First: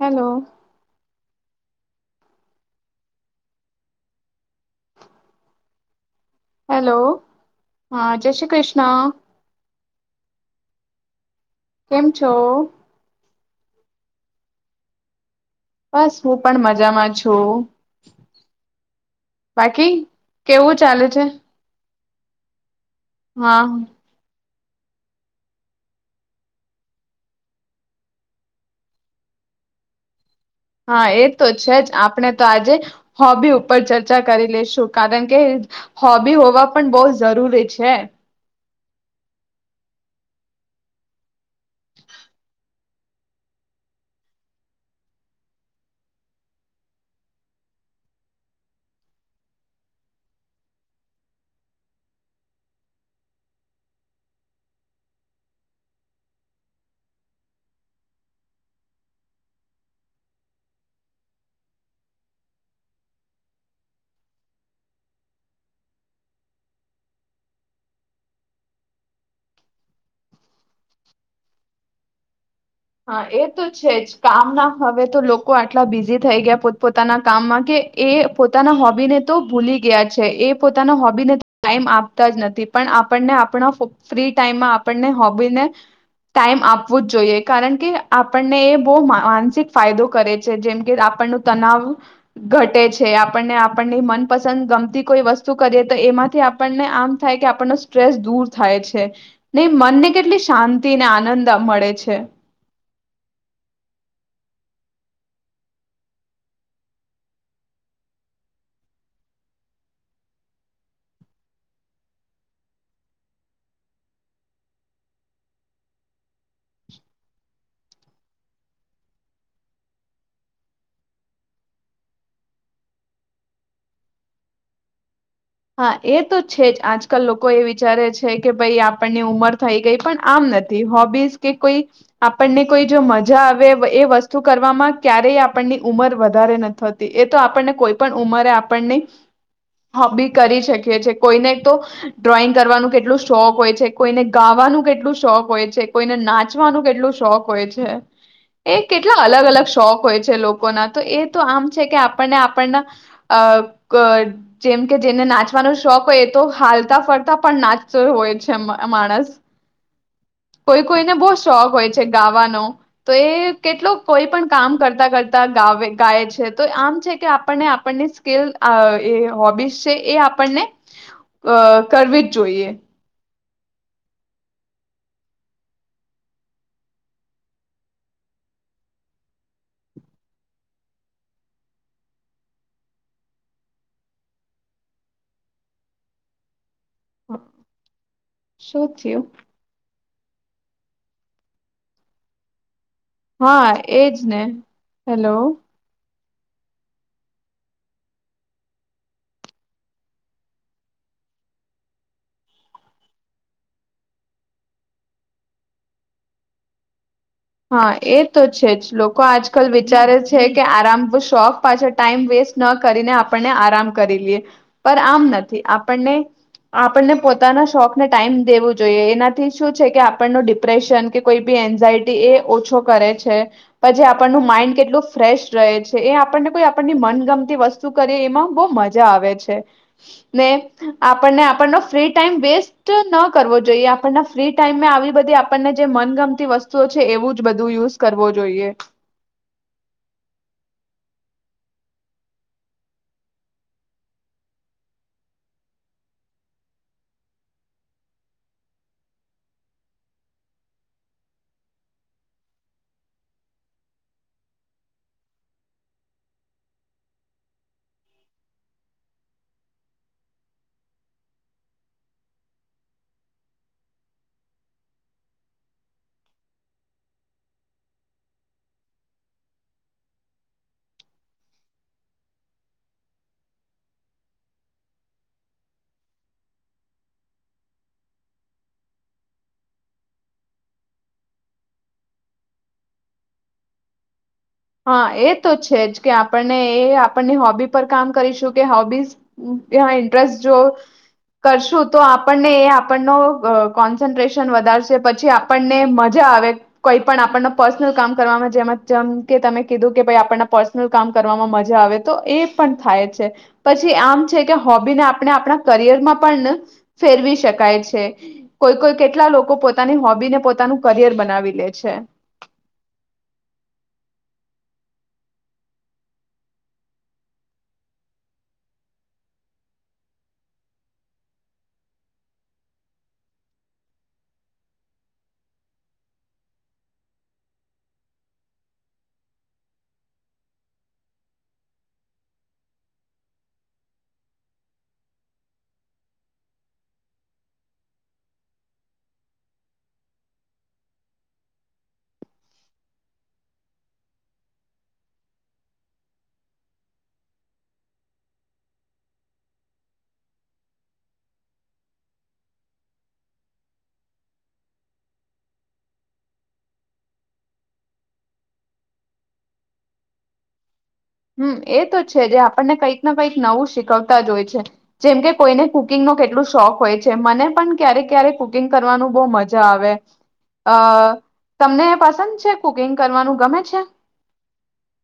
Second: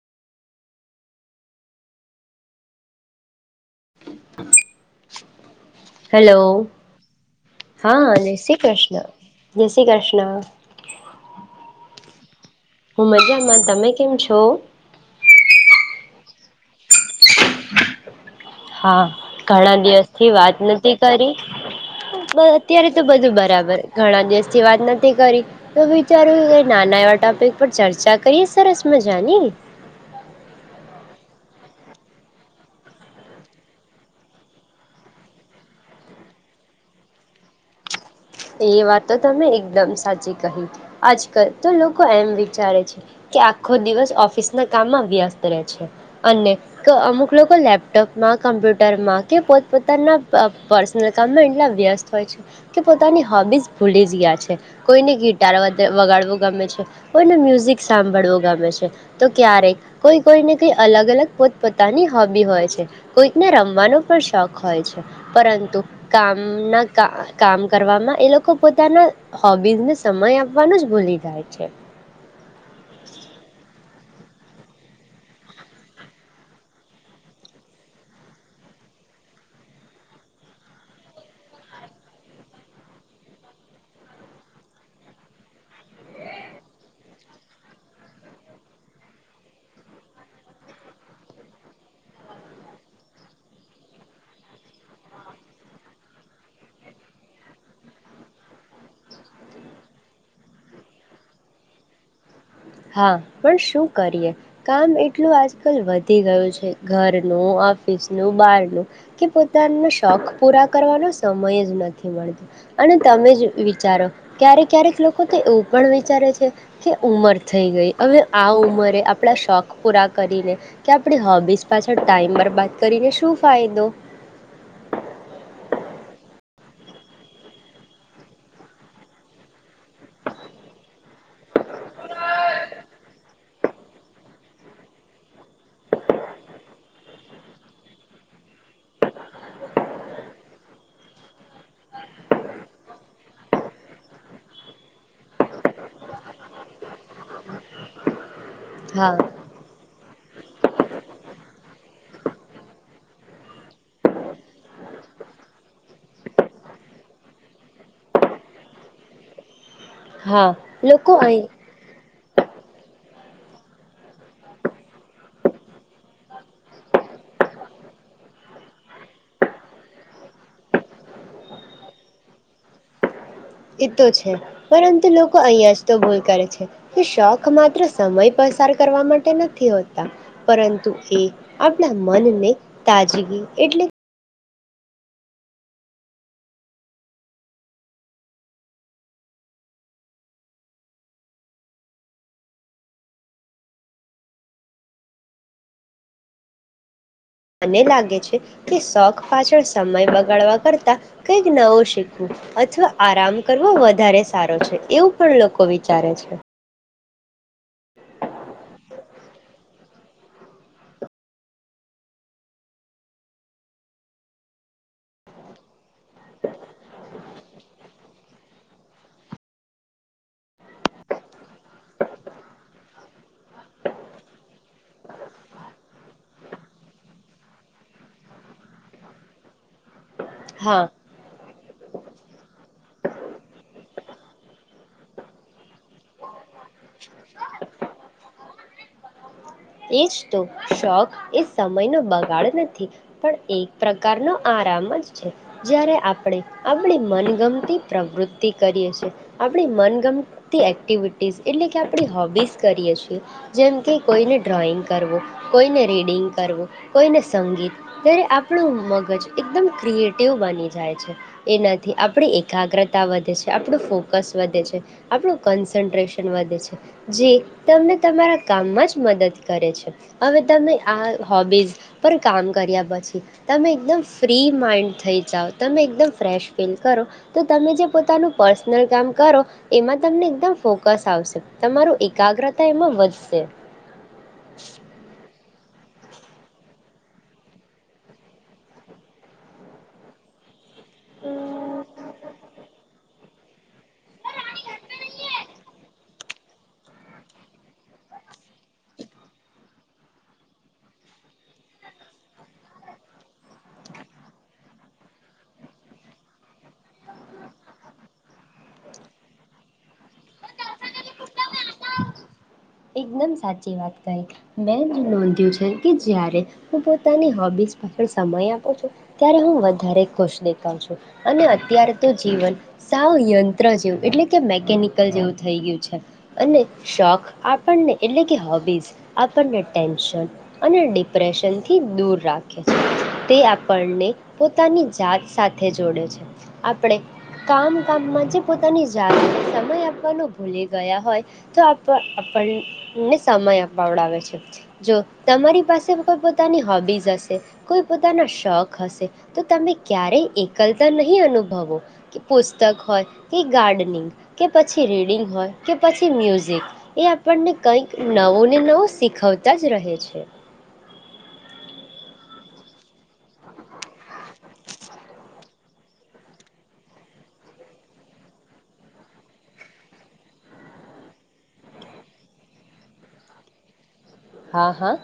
Hello [inaudible] hello hello હા જય શ્રી કૃષ્ણ જય શ્રી કૃષ્ણ કેમ છો હું મજામાં તમે કેમ છો છ બસ હું પણ મજામાં છું હા ઘણા બાકી દિવસ થી વાત કેવું નથી ચાલે છે કરી બ અત્યારે તો બધું હા બરાબર ઘણા દિવસ વાત નથી કરી તો વિચાર નાના એવા ટોપિક પર ચર્ચા કરીએ સરસ મજાની હા એ તો છે જ આપણે તો આજે હોબી ઉપર ચર્ચા કરી લેશું કારણ કે હોબી હોવા પણ બહુ જરૂરી છે એ વાતો તો તમે એકદમ સાચી કહી આજકાલ તો લોકો એમ વિચારે છે કે આખો દિવસ ઓફિસના કામમાં વ્યસ્ત રહે છે અને અમુક લોકો લેપટોપમાં કમ્પ્યુટરમાં કે પોતપોતાના પર્સનલ કામમાં એટલા વ્યસ્ત હોય છે કે, પોતાની હોબીઝ ભૂલી જ ગયા છે કોઈને ગિટાર વગાડવું ગમે છે કોઈને મ્યુઝિક સાંભળવું ગમે છે તો ક્યારેક કોઈ કોઈને કંઈ અલગ અલગ પોતપોતાની હોૉબી હોય છે કોઈકને રમવાનો પણ શોખ હોય છે પરંતુ કામના ક કામ વામાં એ લોકો પોતાના હોબીઝને સમય આપવાનું જ ભૂલી જાય છે હા એ તો છે જ કામ ના હવે તો લોકો આટલા બિઝી થઈ ગયા પોત પોતાના કામમાં કે એ પોતાના હોબી ને તો ભૂલી ગયા છે એ પોતાના હોબી ને ટાઈમ આપતા જ નથી પણ આપણને આપણા ફ્રી ટાઈમમાં આપણને હોબીને ટાઈમ આપવું જ જોઈએ કારણ કે આપણને એ બહુ માનસિક ફાયદો કરે છે જેમ કે આપણનું તનાવ ઘટે છે આપણને આપણને મનપસંદ ગમતી કોઈ વસ્તુ કરીએ તો એમાંથી આપણને આમ થાય કે આપણનો સ્ટ્રેસ દૂર થાય છે ને મનને કેટલી શાંતિ અનેને આનંદ મળે છે. હા પણ શું કરીએ કામ એટલું આજકાલ વધી ગયું છે ઘરનું ઓફિસનું બારનું કે પોતાનો શોખ પૂરા કરવાનો સમય જ નથી મળતો અને તમે જ વિચારો ક્યારેક ક્યારેક લોકો તો એવું પણ વિચારે છે કે ઉંમર થઈ ગઈ હવે આ ઉમરે આપણા શોખ પૂરા કરીને કે આપણી હોબીઝ પાછળ ટાઈમર બાદ કરીને શું ફાયદો હા એ તો છે જ આજકાલ લોકો એ વિચારે છે કે ભાઈ આપણની ઉંમર થઈ ગઈ પણ આમ નથી હોબીઝ કે કોઈ આપણને કોઈ જો મજા આવે એ વસ્તુ કરવામાં ક્યારેય આપણની ઉંમર વધારે નતી એ [unintelligible] આપણને કોઈ પણ ઉંમરે આપણની હોબી કરી શકીએ છીએ કોઈને તો ડ્રોઈંગ કરવાનું કેટલું શોખ હોય છે. કોઈને ગાવાનું કેટલું શોખ હોય છે. કોઈને નાચવાનું કેટલું શોખ હોય છે. એ હા કેટલા અલગ અલગ શોખ હોય છે. લોકો તો એ આમ છે. કે આપણને આપણ જેમ. કે જેને નાચવાનો શોખ હોય એ તો હાલતા ફરતા પણ નાચતો હોય છે માણસ. હા કોઈ લોકો કોઈને બહુ અહીં શોખ હોય છે. ગાવાનો તો એ કેટલો કોઈ પણ કામ કરતા કરતા ગાય. ગાય છે તો આમ છે. કે આપણને સ્કીલ એ હોબીસ. એ આપણને અ કરવી જ જોઈએ. એ તો છે પરંતુ લોકો અહીિયાં જ તો ભૂલ કરે છે. કે શોખ માત્ર સમય પસાર કરવા માટે નથી હોતા પરંતુ એ આપણા મનને તાજગી એટલે. શું થયું [unintelligible] હા એજ ને હેલો. મને લાગે છે કે શોખ પાછળ સમય બગાડવા કરતાં કંઈક નવો શીખવું અથવા આરામ કરવો વધારે સારો છે. એવું પણ લોકો વિચારે છે. હા એ તો છે. જ લોકો આજકાલ વિચારે છે કે આરામ શોખ પાછળ ટાઈમ વેસ્ટ ન કરીને આપણને આરામ કરી લઈએ પર આમ નથી. આપ આપણને પોતાના શોખને ટાઈમ દેવો. જોઈએ એનાથી શું છે કે આપણ ન ડિપ્રેશન કે કોઈ બી એન્ઝાયટી એ ઓછો કરે છે, પછી આપણનું માઈન્ડ કેટલું ફ્રેશ રહે છે, એ આપણને કોઈ આપણની મનગમતી વસ્તુ કરી એમાં બહ મજા આવે છે ને હા આપણને આપણનો ફ્રી ટાઈમ વેસ્ટ ન કરવો જોઈએ આપણને ફ્રી ટાઈમમાં આવી બધી આપણને જે મનગમતી વસ્તુ તો છે એવું જ બધું યુઝ કરવો જોઈએ એ જ તો શોખ એ સમયનો બગાડ નથી પણ એક પ્રકારનો આરામ જ છે, જ્યારે આપણે આપણી મનગમતી પ્રવૃત્તિ કરીએ છીએ, આપણી મનગમતી એક્ટિવિટીસ એટલે કે આપણી હોબીસ કરીએ છીએ જેમ કે કોઈને ડ્રોઈંગ કરવું, કોઈને રીડિંગ કરવું, કોઈને સંગીત, ત્યારે આપણું મગજ એકદમ ક્રિએટિવ બની જાય છે, એનાથી આપણી એકાગ્રતા વધે છે, આપણું ફોકસ વધે છે, આપણું કન્સન્ટ્રેશન વધે છે, જે તમને તમારા કામમાં જ મદદ કરે છે હવે તમે આ હોબીઝ પર કામ કર્યા પછી તમે એકદમ ફ્રી માઇન્ડ થઈ જાઓ તમે એકદમ ફ્રેશ ફીલ કરો તો તમે જે પોતાનું પર્સનલ કામ કરો એમાં તમને એકદમ ફોકસ આવશે તમારું એકાગ્રતા એમાં વધશે હા એ તો છે જ કે આપણને એ આપણને હોબી પર કામ કરીશું કે હોબી ઇન્ટરેસ્ટ જો કરશું તો આપણને એ આપણનો કોન્સન્ટ્રેશન વધારશે પછી આપણને મજા આવે કોઈ પણ આપણને પર્સનલ કામ કરવામાં જેમ જેમ કે તમે કીધું કે ભાઈ આપણના પર્સનલ કામ કરવામાં મજા આવે તો એ પણ થાય છે, પછી આમ છે કે હોબીને આપણે આપણા કરિયરમાં પણ ફેરવી શકાય છે, કોઈ કોઈ કેટલા લોકો પોતાની હોબીને પોતાનું કરિયર બનાવી લે છે એકદમ સાચી વાત કરી મેં નોંધ્યું છે કે જ્યારે હું પોતાની હોબીસ પાછળ સમય આપું છું ત્યારે હું વધારે ખુશ દેખાવ છું. અને અત્યારે તો જીવન સાવ યંત્ર જેવું એટલે કે મેકેનિકલ જેવું થઈ ગયું છે. અને શોખ આપ આપણને એટલે કે હોબીઝ આપણને ટેન્શન અને ડિપ્રેશનથી દૂર રાખે છે. તે આપણને પોતાની જાત સાથે જોડે છે. આપણે કામ કામમાં જે પોતાની જાતને સમય આપવાનો ભૂલી ગયા હોય તો આપ પણને સમય આપડાવે છે. જો તમારી પાસે કોઈ પોતાની હોબીઝ હશે કોઈ પોતાના શોખ હશે, તો તમે ક્યારેય એકલતા નહીં અનુભવો કે પુસ્તક હોય, કે ગાર્ડનિંગ કે, પછી રીડિંગ હોય, કે પછી મ્યુઝિક, એ આપણને કંઈક નવો ને નવો શીખવતા જ રહે છે હમ્મ એ તો છે જે આપણને કંઈક ને કંઈક નવું શીખવતા જ હોય છે, જેમ કે કોઈને કુકિંગ ન કેટલું શોખ હોય છે, મને પણ ક્યારે ક્યારેક કુકિંગ કરવાનું બહ મજા આવે, અ તમને પસંદ છે કુકિંગ કરવાનું ગમે છે? હા, હા,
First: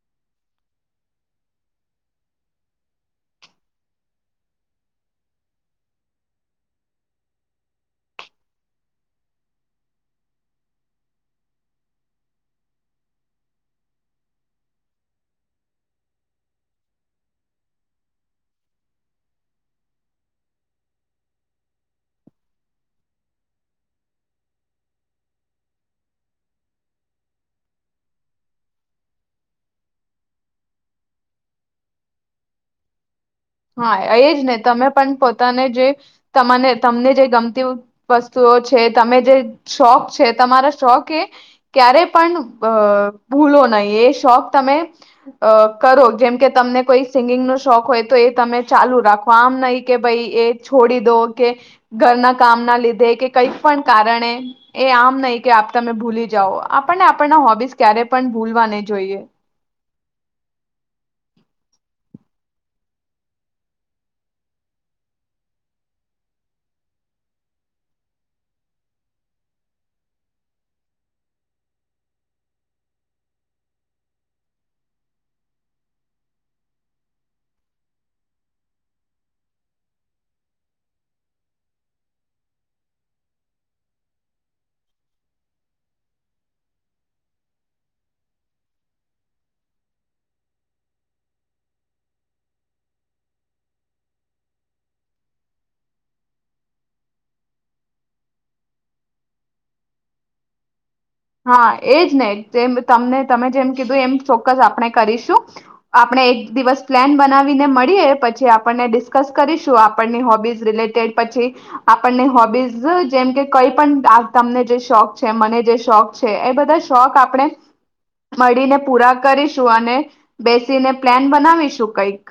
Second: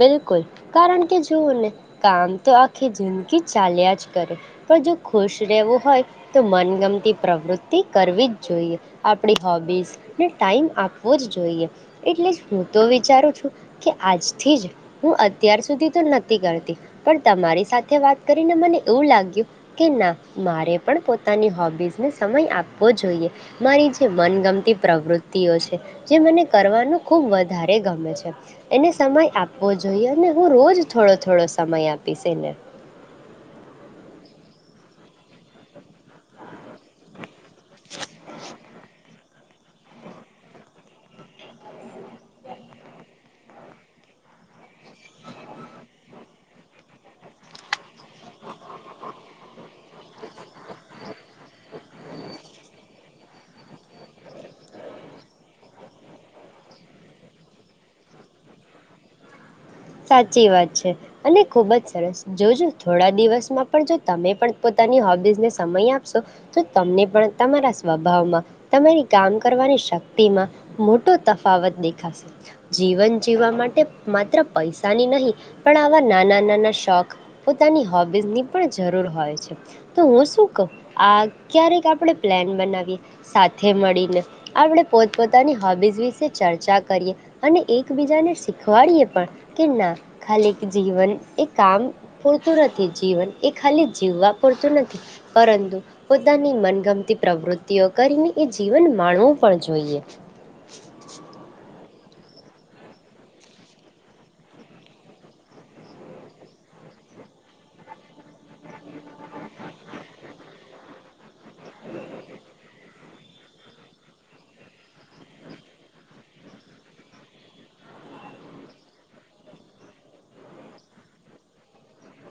બિલકુલ કારણ કે જઓ ને કામ તો આખી જિંદગી ચાલ્યા જ કરે, પણ જો ખુશ રહેવું હોય તો મનગમતી પ્રવૃતિ કરવી જ જોઈએ, આપણી હોબીસ ને ટાઈમ આપવો જ જોઈએ. એટલે જ હું તો વિચારું છું કે આજથી જ હું અત્યાર સુધી તો નથી કરતી પણ તમારી સાથે વાત કરીને મને એવું લાગ્યું કે ના મારે પણ પોતાની હોબીઝને સમય આપવો જોઈએ‌, મારી જે મનગમતી પ્રવૃત્તિઓ છે જે મને કરવાનું ખૂબ વધારે ગમે છે એને સમય આપવો જોઈએ અને હું રોજ થોડો થોડો સમય આપીશ એને હા એ જ ને તમે પણ પોતાને જે તને તમને જે ગમતી વસ્તુઓ છે, તમે જે શોખ છે, તમારા શોખ એ ક્યારે પણ ભૂલો નહીં, એ શોખ તમે કરો જેમ કે તમને કોઈ સિંગિંગ નો શોખ હોય તો એ તમે ચાલુ રાખો, આમ નહી કે ભાઈ એ છોડી દો કે ઘરના કામ ના લીધે કે કંઈ પણ કારણે એ આમ નહી કે તમે ભૂલી જાઓ આપણને આપણના હોબીસ ક્યારે પણ ભૂલવા નહી જોઈએ સાચી વાત છે, અને ખુબ જ સરસ જોજો થોડા દિવસમાં પણ જો તમે પણ પોતાની હોબીસને સમય આપશો તો તમને પણ તમારા સ્વભાવમાં, તમારી કામ કરવાની શક્તિમાં, મોટો તફાવત દેખાશે જીવન જીવવા માટે માત્ર પૈસાની નહીં પણ આવા નાના નાના શોખ પોતાની હોબીઝની પણ જરૂર હોય છે, તો હું શું કહું આ ક્યારેક આપણે પ્લાન બનાવીએ સાથે મળીને આપણે પોતપોતાની હોબીઝ વિશે ચર્ચા કરીએ, અને એકબીજાને શીખવાડીએ પણ કે ના ખાલી જીવન એ કામ પૂરતું નથી, જીવન એ ખાલી જીવવા પૂરતું નથી, પરંતુ પોતાની મનગમતી પ્રવૃતિઓ કરીને એ જીવન માણવું પણ જોઈએ હા, એજ ને જેમ તમને તમે જેમ કીધું એમ ચોક્કસ આપણે કરીશું, આપણે એક દિવસ પ્લાન બનાવીને મળીએ પછી આપણને ડિસ્કસ કરીશું, આપણની હોબીઝ રિલેટેડ પછી આપણને હોબીઝ જેમ કે કઈ પણ તમને જે શોખ છે, મને જે શોખ છે, એ બધા શોખ આપણે મળીને પૂરા કરીશું અને બેસીને પ્લાન બનાવીશું કંઈક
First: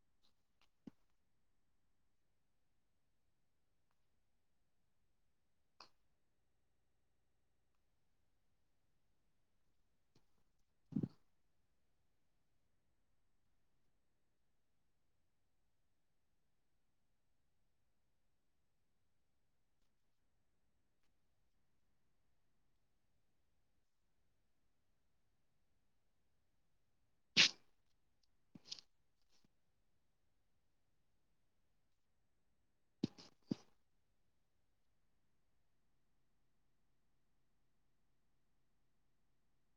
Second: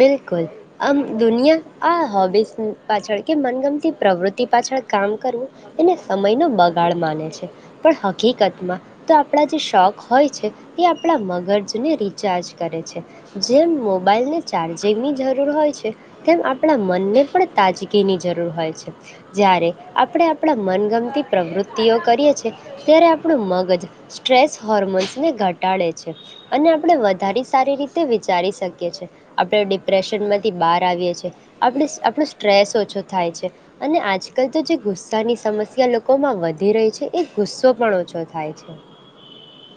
બિલકુલ આમ દુનિયા આ હોબીસ પાછળ કે મનગમતી પ્રવૃત્તિ પાછળ કામ કરવું એને સમયનો બગાડ માને છે પણ હકીકતમાં તો આપણા જે શોખ હોય છે, એ આપણા મગજને રિચાર્જ કરે છે. જેમ મોબાઈલને ચાર્જિંગની જરૂર હોય છે, તેમ આપણા મનને પણ તાજગીની જરૂર હોય છે, જ્યારે આપણે આપણા મનગમતી પ્રવૃત્તિઓ કરીએ છે ત્યારે આપણું મગજ સ્ટ્રેસ હોર્મોન્સને ઘટાડે છે. અને આપણે વધારે સારી રીતે વિચારી શકીએ છીએ આપણે ડિપ્રેશનમાંથી બહાર આવીએ છીએ, આપ આપણો સ્ટ્રેસ ઓછો થાય છે, અને આજકાલ તો જે ગુસ્સાની સમસ્યા લોકોમાં વધી રહી છે એ ગુસ્સો પણ ઓછો થાય છે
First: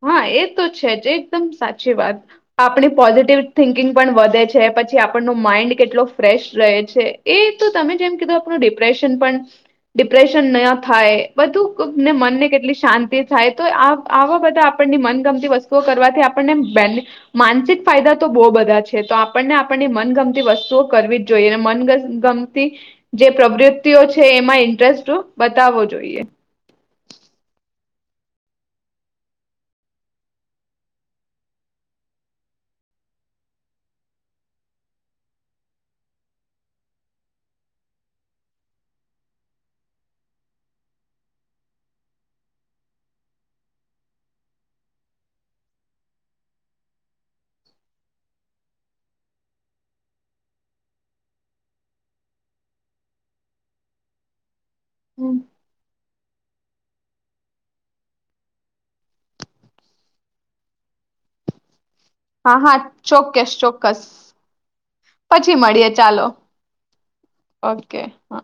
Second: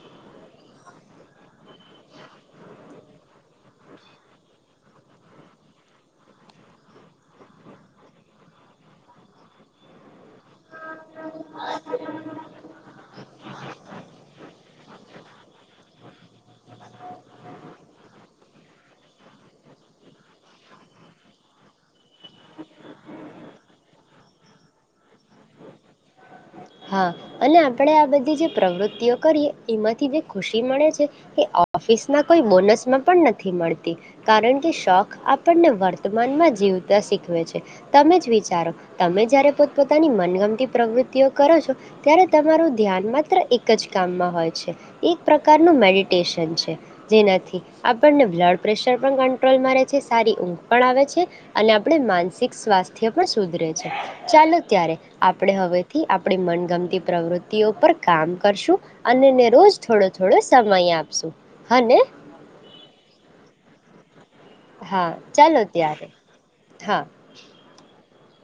હા, એ તો છે જ એકદમ સાચી વાત આપણી પોઝિટિવ થિંકિંગ પણ વધે છે, પછી આપણનો માઇન્ડ કેટલો ફ્રેશ રહે છે, એ તો તમે જેમ કીધું આપણું ડિપ્રેશન પણ ડિપ્રેશન ન થાય બધું ને મનને કેટલી શાંતિ થાય તો આવા બધાં આપણની મનગમતી વસ્તુ કરવાથી આપણને બેની માનસિક ફાયદા તો બહુ બધા છે, તો આપણને આપણની મનગમતી વસ્તુઓ કરવી જ જોઈએ મનગમતી જે પ્રવૃતિઓ છે એમાં ઇન્ટરેસ્ટ બતાવવો જોઈએ હા, અને આપણે આ બધી જે પ્રવૃતિઓ કરીએ એમાંથી જે ખુશી મળે છે એ ઓફિસમાં કોઈ બોનસમાં પણ નથી મળતી, કારણ કે શોખ આપણને વર્તમાનમાં જીવતા શીખવે છે, તમે જ વિચારો તમે જયારે પોતપોતાની મનગમતી પ્રવૃત્તિઓ કરો છો ત્યારે તમારું ધ્યાન માત્ર એક જ કામમાં હોય છે, એક પ્રકારનું મેડિટેશન છે, જેનાથી આપણને બ્લડ પ્રેશર પણ કંટ્રોલમાં રહે છે, સારી ઊંઘ પણ આવે છે, અને આપણે માનસિક સ્વાસ્થ્ય પણ સુધરે છે, ચાલો ત્યારે હમ. આપણે હવેથી થી આપણી મનગમતી પ્રવૃત્તિઓ પર કામ કરશું અને રોજ થોડો થોડો સમય આપશું, હને! હા, હા, ચોક્કસ ચોક્કસ હા પછી ચાલો મળીએ ત્યારે ચાલો હા ઓકે હા